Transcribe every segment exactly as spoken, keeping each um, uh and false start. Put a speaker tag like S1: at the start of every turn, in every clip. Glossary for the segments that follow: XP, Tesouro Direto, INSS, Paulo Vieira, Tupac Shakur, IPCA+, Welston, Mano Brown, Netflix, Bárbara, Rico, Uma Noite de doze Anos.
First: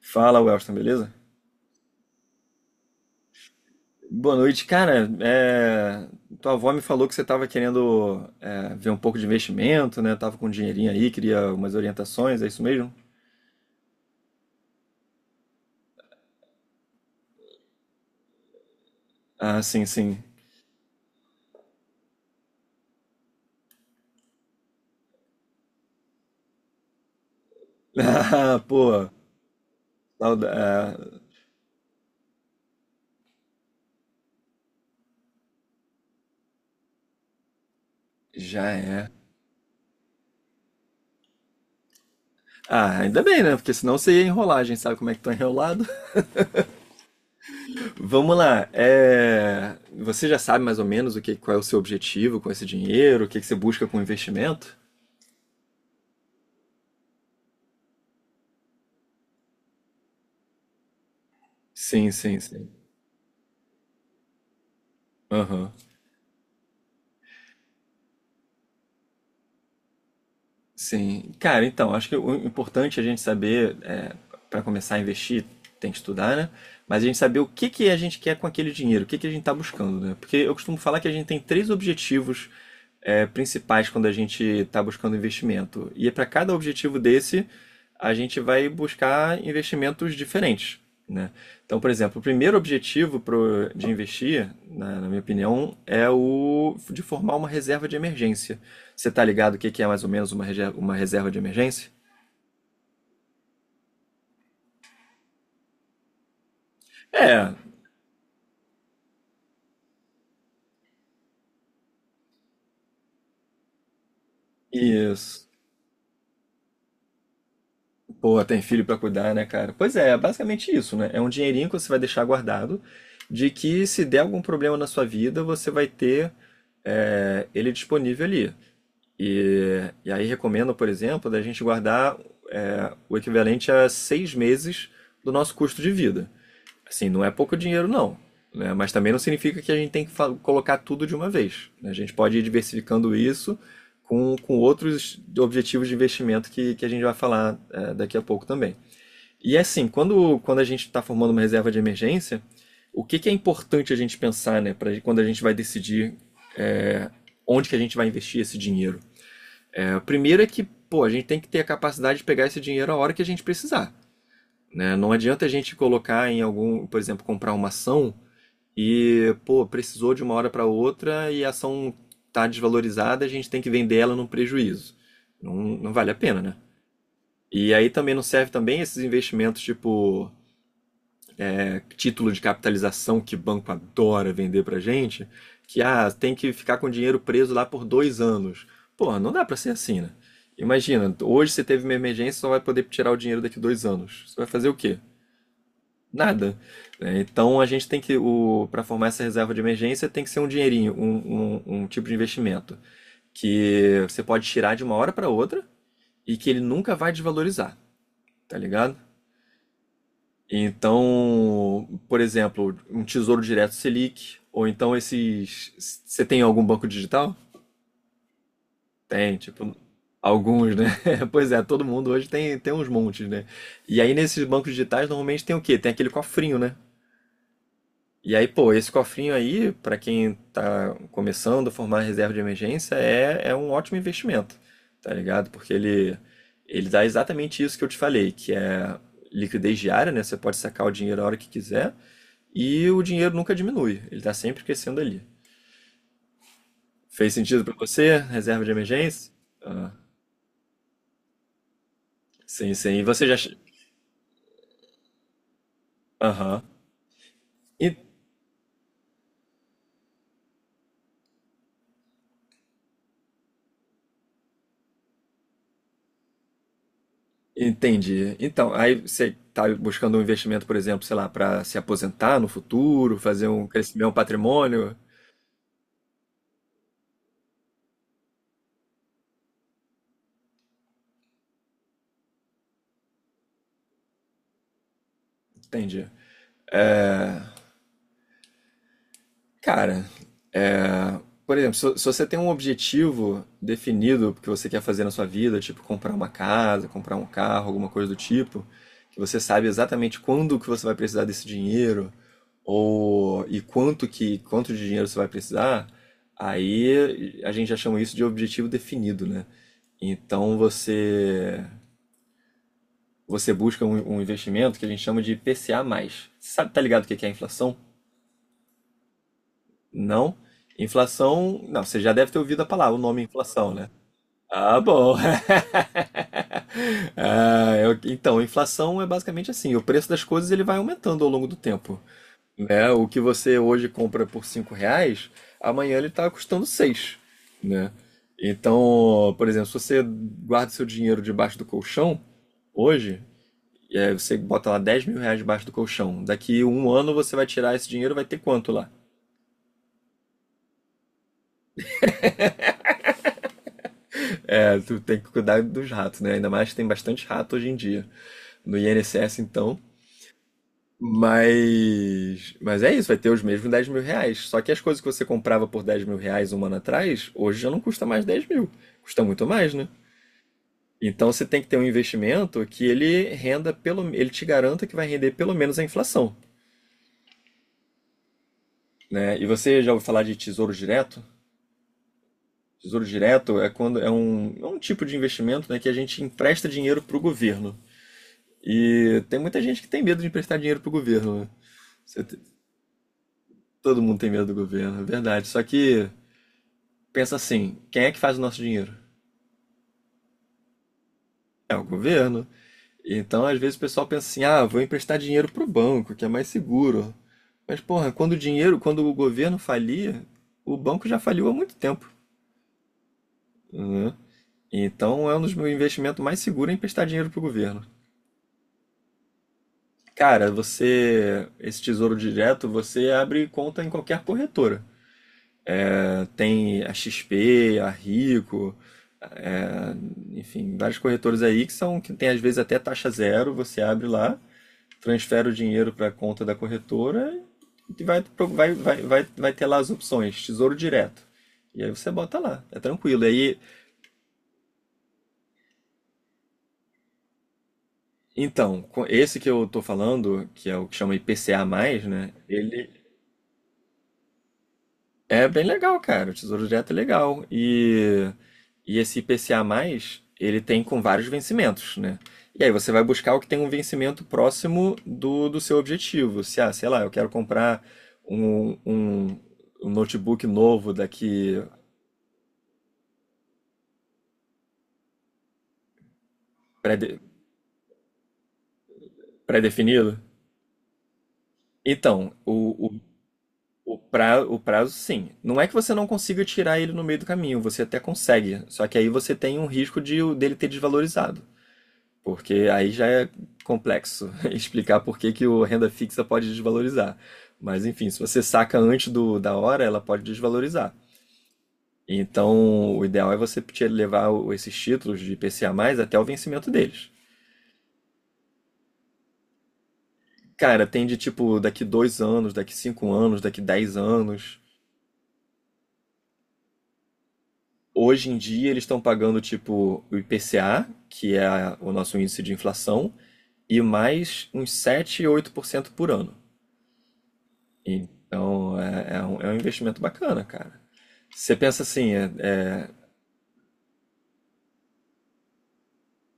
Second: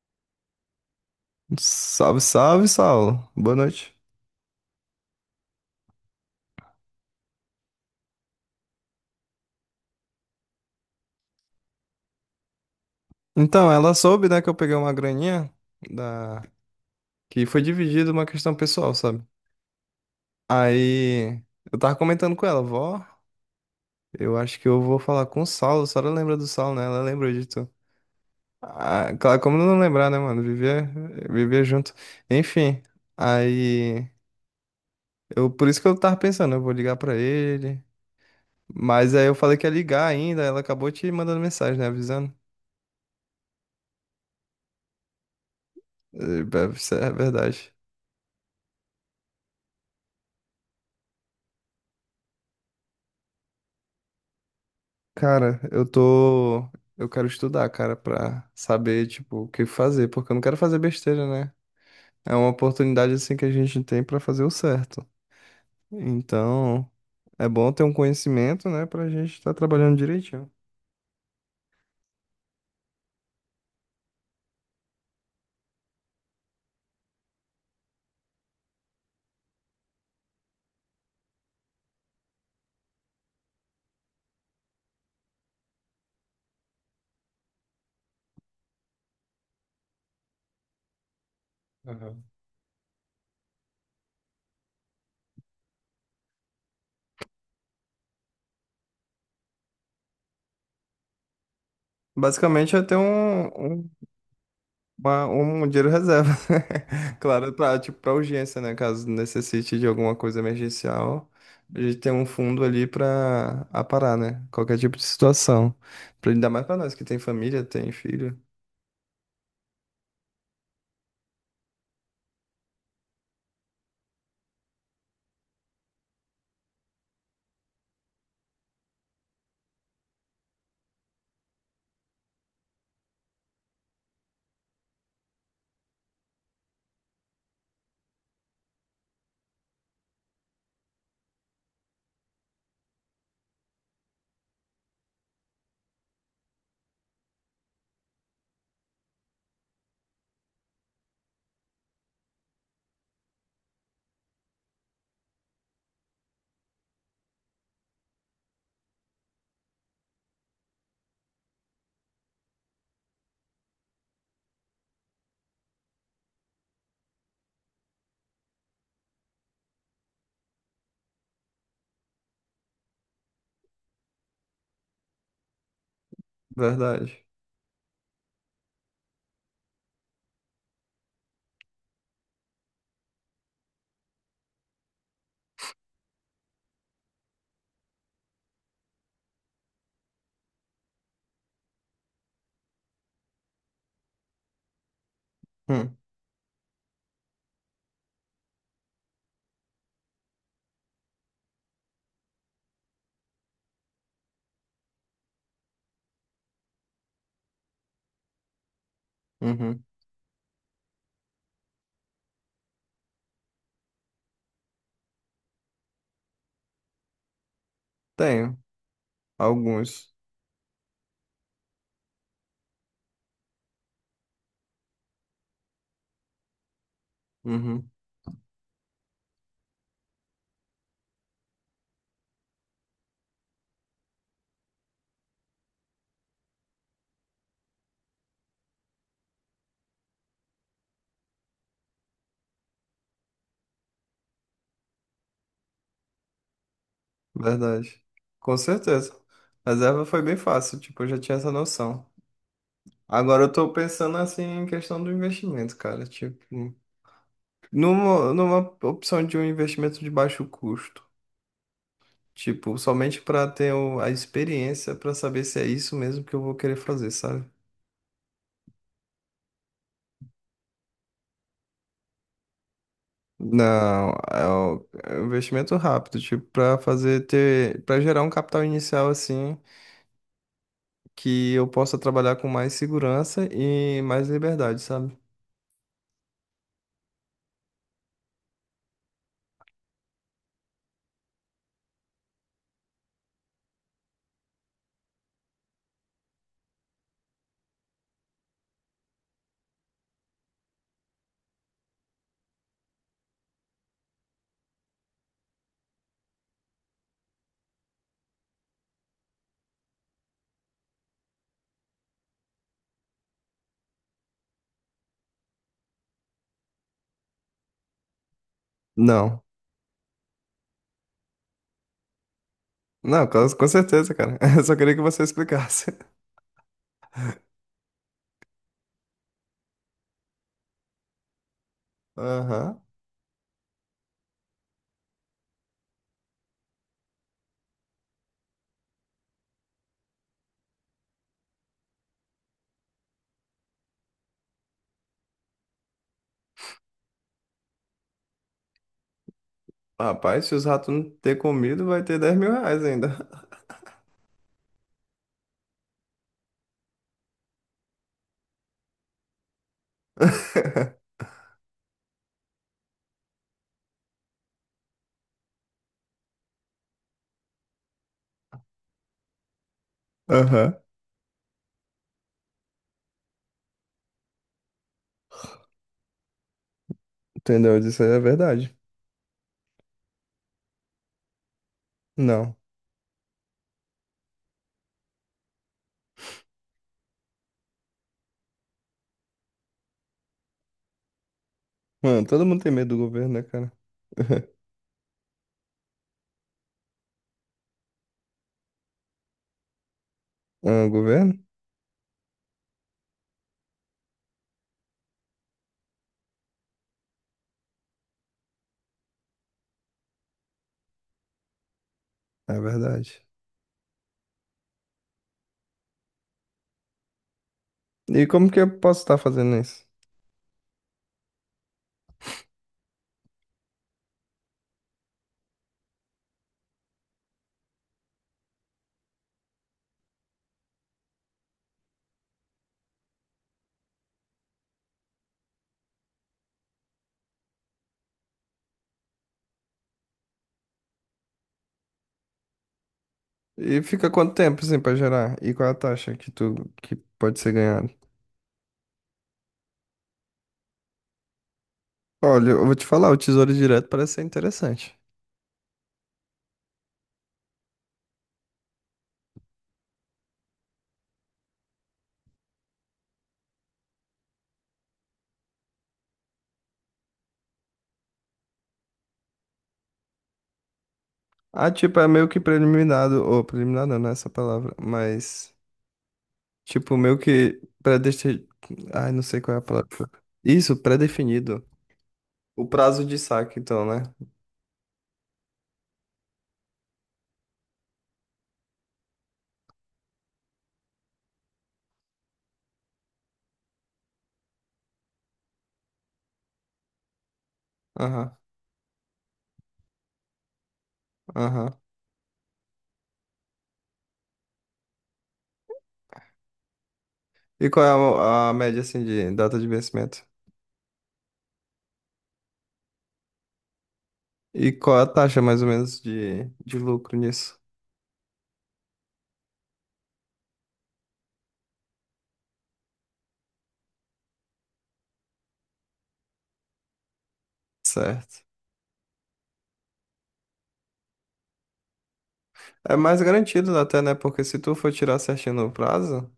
S1: Fala, Welston, beleza?
S2: Salve, salve, Saulo. Boa noite.
S1: Boa noite, cara. é, Tua avó me falou que você estava querendo é, ver um pouco de investimento, né? Tava com um dinheirinho aí, queria umas orientações, é isso mesmo?
S2: Então, ela soube, né, que eu peguei uma graninha da que foi dividida uma questão pessoal, sabe?
S1: Ah, sim, sim.
S2: Aí eu tava comentando com ela, vó, eu acho que eu vou falar com o Saulo. A senhora lembra do Saulo, né? Ela lembrou de tu.
S1: Ah, pô,
S2: Ah, claro, como não lembrar, né, mano?
S1: sauda-
S2: Viver,
S1: ah,
S2: viver junto. Enfim, aí eu por isso que eu tava pensando, eu vou ligar pra ele.
S1: já é.
S2: Mas aí eu falei que ia ligar ainda, ela acabou te mandando mensagem, né, avisando.
S1: Ah, ainda bem, né? Porque senão você ia enrolar, a gente sabe como é que tá enrolado.
S2: Eh, Isso é verdade.
S1: Vamos lá. é, Você já sabe mais ou menos o que, qual é o seu objetivo com esse dinheiro, o que que você busca com o investimento?
S2: Cara, eu tô. Eu quero estudar, cara, pra saber, tipo, o que fazer, porque eu não quero fazer besteira, né?
S1: Sim,
S2: É
S1: sim,
S2: uma
S1: sim.
S2: oportunidade, assim, que a gente tem pra fazer o certo.
S1: Aham.
S2: Então, é bom ter um conhecimento, né, pra gente estar trabalhando direitinho.
S1: Sim, cara, então, acho que o importante é a gente saber, é, para começar a investir, tem que estudar, né? Mas a gente saber o que que a gente quer com aquele dinheiro, o que que a gente está buscando, né? Porque eu costumo falar que a gente tem três objetivos, é, principais quando a gente está buscando investimento. E para cada objetivo desse, a gente vai buscar investimentos diferentes, né? Então, por exemplo, o
S2: Aham.
S1: primeiro objetivo pro, de investir, na, na minha opinião, é o de formar uma reserva de emergência. Você tá ligado o que que é mais ou menos uma, rege- uma reserva de emergência?
S2: Basicamente, é ter um, um Uma- um dinheiro reserva. Claro,
S1: É,
S2: para tipo, para urgência, né? Caso necessite de alguma coisa emergencial, a gente tem um fundo ali para aparar, né? Qualquer tipo de
S1: isso.
S2: situação. Pra ainda mais para nós que tem família, tem filho.
S1: Pô, tem filho pra cuidar, né, cara? Pois é, é basicamente isso, né? É um dinheirinho que você vai deixar guardado, de que se der algum problema na sua vida, você vai ter é, ele disponível ali. E, e aí recomendo, por exemplo, da gente guardar é, o equivalente a seis meses do nosso custo de vida. Assim, não é pouco dinheiro, não. Né? Mas também não significa que a gente tem que fa- colocar tudo de uma vez. Né? A gente pode ir diversificando isso com, com outros objetivos de investimento que, que a gente vai falar eh, daqui a pouco também. E é assim, quando, quando a gente está formando uma reserva de emergência, o que, que é importante a gente pensar né, pra, quando a gente vai decidir eh, onde que a gente vai investir esse dinheiro? Eh, primeiro é que pô, a gente tem que ter a capacidade de pegar esse dinheiro a hora que a gente precisar. Né? Não adianta a gente colocar em algum, por exemplo, comprar uma ação e, pô, precisou de uma hora para outra e a ação tá desvalorizada, a gente tem que vender ela num prejuízo. Não, não vale a pena, né?
S2: Verdade.
S1: E aí também não serve também esses investimentos tipo é, título de capitalização que banco adora vender pra gente, que ah, tem que ficar com o dinheiro preso lá por dois anos. Pô, não dá pra ser assim, né? Imagina, hoje você teve uma emergência, e só vai poder tirar o dinheiro daqui dois anos. Você vai fazer o quê?
S2: Hum,
S1: Nada. Né? Então a gente tem que, o, para formar essa reserva de emergência, tem que ser um dinheirinho, um, um, um tipo de investimento que você pode tirar de uma hora para outra e que ele nunca vai desvalorizar, tá ligado?
S2: uhum.
S1: Então, por exemplo, um tesouro direto Selic, ou então esses. Você tem algum banco digital?
S2: Tenho
S1: Tem, tipo,
S2: alguns.
S1: alguns, né? Pois é, todo mundo hoje tem, tem uns montes, né? E aí nesses bancos digitais normalmente tem o quê? Tem aquele cofrinho, né?
S2: Uhum.
S1: E aí, pô, esse cofrinho aí, para quem tá começando a formar reserva de emergência, é, é um ótimo investimento, tá ligado? Porque ele, ele dá exatamente isso que eu te falei, que é liquidez diária, né? Você pode sacar o dinheiro a hora que quiser e o dinheiro nunca diminui, ele tá sempre crescendo ali. Fez sentido para
S2: Verdade.
S1: você,
S2: Com
S1: reserva de
S2: certeza.
S1: emergência? Ah,
S2: Reserva foi bem fácil, tipo, eu já tinha essa noção.
S1: sim, sim. E você já.
S2: Agora eu
S1: che-
S2: tô pensando assim em questão do investimento, cara. Tipo.
S1: Aham.
S2: Numa, numa opção de um investimento de baixo custo. Tipo, somente para ter o- a experiência para saber se é isso mesmo que eu vou querer fazer, sabe?
S1: Entendi. Então, aí você está buscando um investimento, por exemplo, sei lá, para se aposentar no futuro, fazer um crescimento,
S2: Não,
S1: um
S2: é o-
S1: patrimônio.
S2: é um investimento rápido, tipo, para fazer ter, para gerar um capital inicial assim, que eu possa trabalhar com mais segurança e mais liberdade, sabe?
S1: Entendi. É, Cara, é, por exemplo, se, se você tem um objetivo definido que você quer fazer na sua vida, tipo comprar uma casa, comprar um carro, alguma coisa do tipo, que você sabe exatamente quando que você vai precisar desse dinheiro, ou e quanto que quanto de dinheiro você vai precisar, aí a gente já chama isso de objetivo definido, né? Então você você busca um, um investimento que a gente chama de P C A mais. Você sabe, tá ligado o que que é a inflação?
S2: Não.
S1: Não? Inflação. Não, você já deve ter ouvido a palavra, o nome é
S2: Não, com, com
S1: inflação, né?
S2: certeza, cara. Eu só
S1: Ah,
S2: queria que
S1: bom.
S2: você explicasse.
S1: Ah, eu- então, inflação é basicamente assim, o preço das coisas ele vai aumentando ao longo do tempo,
S2: Aham.
S1: né? O que você hoje compra por cinco reais, amanhã ele está custando seis, né? Então, por exemplo, se você guarda seu dinheiro debaixo do colchão, hoje, e aí você bota lá dez mil reais debaixo do colchão, daqui um ano você vai tirar esse dinheiro, vai ter quanto lá?
S2: Rapaz, se os ratos não ter comido, vai ter dez mil reais ainda.
S1: É, tu tem que cuidar dos ratos, né? Ainda mais que tem bastante rato hoje em dia no I N S S, então. Mas, mas é isso, vai ter os mesmos dez mil reais. Só que as coisas que você comprava por dez mil reais um ano atrás, hoje já não custa mais dez mil. Custa muito mais, né?
S2: Aham.
S1: Então você tem que ter um investimento que ele renda pelo, ele te garanta que vai render pelo menos a inflação,
S2: Entendeu? Isso aí é verdade.
S1: né? E você já ouviu falar de tesouro direto?
S2: Não.
S1: Tesouro direto é quando é um, é um tipo de investimento, né, que a gente empresta dinheiro para o governo. E tem muita gente que tem medo de emprestar dinheiro pro governo. Né? Você
S2: Mano,
S1: te-
S2: todo mundo tem medo do governo, né, cara?
S1: Todo mundo tem medo do governo, é verdade. Só que pensa assim, quem é que faz o nosso dinheiro?
S2: Ah, governo?
S1: É o governo. Então, às vezes o pessoal pensa assim: "Ah, vou emprestar dinheiro pro banco, que é mais seguro". Mas porra, quando o dinheiro, quando o governo falia, o banco já faliu há muito tempo,
S2: É verdade.
S1: né? Então, é um dos meus investimentos mais seguros é emprestar dinheiro pro governo.
S2: E como que eu posso estar fazendo isso?
S1: Cara, você, esse Tesouro Direto, você abre conta em qualquer corretora. Tem a X P, a Rico, é, enfim, vários corretores aí que são que tem às vezes até taxa zero, você abre lá, transfere o dinheiro para a conta da corretora e vai, pro- vai, vai, vai, vai ter lá as opções, tesouro direto. E aí você bota lá, é tranquilo. E aí,
S2: E fica quanto tempo, assim, pra gerar? E qual é a taxa que tu que pode ser ganhada?
S1: então, com- esse que eu tô falando, que é o que chama I P C A mais, né?
S2: Olha, eu vou te
S1: Ele,
S2: falar, o Tesouro Direto parece ser interessante.
S1: é bem legal, cara. O Tesouro Direto é legal. E, e esse I P C A mais, ele tem com vários vencimentos, né? E aí você vai buscar o que tem um vencimento próximo do, do seu objetivo. Se, ah, sei lá, eu quero comprar um, um, um notebook novo daqui
S2: Ah, tipo, é meio que preliminado, ou preliminar não, não é essa palavra, mas, tipo,
S1: pré-de-
S2: meio que predestinado, ai, não sei qual é a palavra.
S1: pré-definido.
S2: Isso, pré-definido.
S1: Então,
S2: O
S1: o, o,
S2: prazo de saque, então,
S1: o,
S2: né?
S1: pra, o prazo, sim. Não é que você não consiga tirar ele no meio do caminho, você até consegue. Só que aí você tem um risco de o- dele ter desvalorizado. Porque aí já é complexo explicar por que que o renda fixa pode desvalorizar. Mas enfim, se
S2: Aham,
S1: você saca antes do, da hora, ela pode desvalorizar.
S2: aham.
S1: Então, o ideal é você te- levar o- esses títulos de I P C A até o vencimento deles.
S2: E qual é a, a média, assim, de data de vencimento?
S1: Cara, tem de tipo daqui dois anos, daqui cinco anos, daqui dez anos.
S2: E qual é a taxa, mais ou menos, de, de lucro nisso?
S1: Hoje em dia eles estão pagando tipo o I P C A, que é a- o nosso índice de inflação, e mais uns sete e oito por cento por ano.
S2: Certo.
S1: Então é, é um, é um investimento bacana, cara. Você pensa assim, é,
S2: É mais garantido até, né? Porque se tu for tirar certinho no prazo,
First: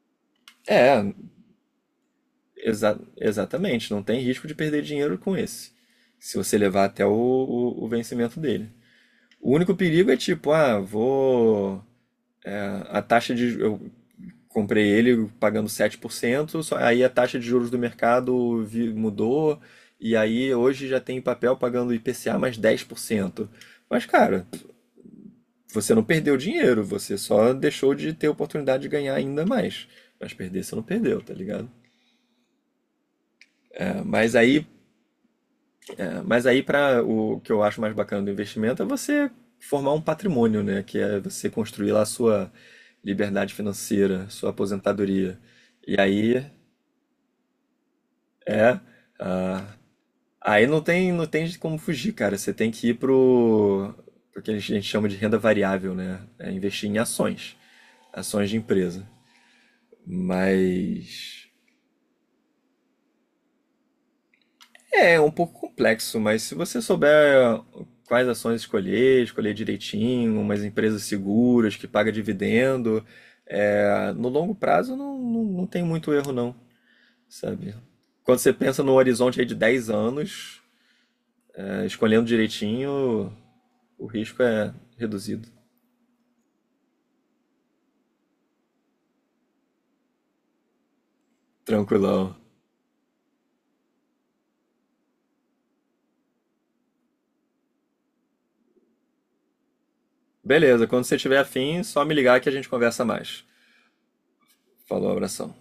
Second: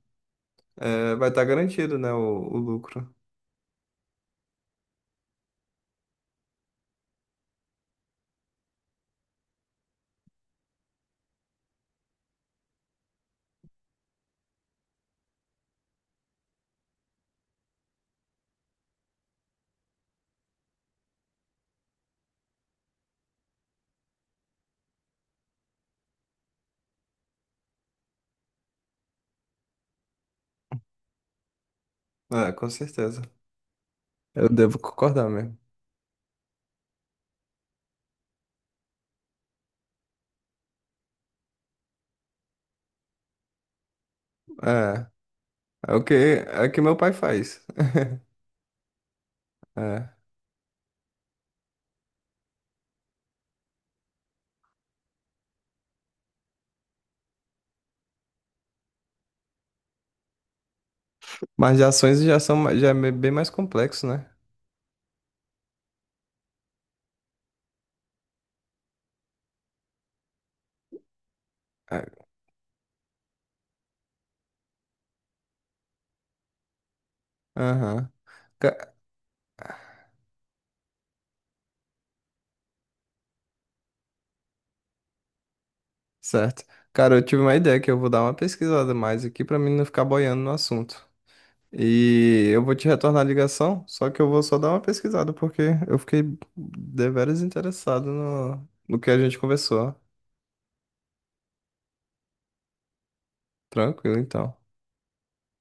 S1: é, é,
S2: é, vai estar garantido, né? O, o
S1: exa-
S2: lucro.
S1: exatamente, não tem risco de perder dinheiro com esse, se você levar até o, o- o vencimento dele. O único perigo é tipo, ah, vou. A, a taxa de. Eu comprei ele pagando sete por cento, só, aí a taxa de juros do mercado vi- mudou, e aí hoje já tem papel pagando I P C A mais dez por cento. Mas, cara, você não perdeu dinheiro, você só deixou de ter oportunidade de ganhar ainda mais. Mas perder você não perdeu, tá ligado?
S2: É, com certeza.
S1: É, mas
S2: Eu
S1: aí,
S2: devo concordar mesmo.
S1: é, mas aí para o que eu acho mais bacana do investimento é você formar um patrimônio, né? Que é você construir lá a sua liberdade financeira, sua
S2: É,
S1: aposentadoria.
S2: é
S1: E
S2: o que,
S1: aí
S2: é o que meu pai faz.
S1: é, ah,
S2: É.
S1: aí não tem, não tem como fugir, cara. Você tem que ir pro, pro que a gente a gente chama de renda variável, né? É investir em ações, ações de empresa. Mas
S2: Mas de ações já são, ma- já é me- bem mais complexo, né?
S1: é, é um pouco complexo, mas se você souber quais ações escolher, escolher direitinho, umas empresas seguras que
S2: É.
S1: paga dividendo, é, no longo prazo não, não, não tem muito erro não, sabe?
S2: Aham.
S1: Quando você pensa no
S2: Ca-
S1: horizonte aí de dez anos, é, escolhendo direitinho, o risco é reduzido.
S2: Certo. Cara, eu tive uma ideia que eu vou dar uma pesquisada mais aqui pra mim não ficar boiando no assunto.
S1: Tranquilão.
S2: E eu vou te retornar a ligação, só que eu vou só dar uma pesquisada, porque eu fiquei deveras interessado no, no que a gente conversou.
S1: Beleza, quando você tiver afim, só me ligar que a gente conversa mais.
S2: Tranquilo, então.
S1: Falou, abração.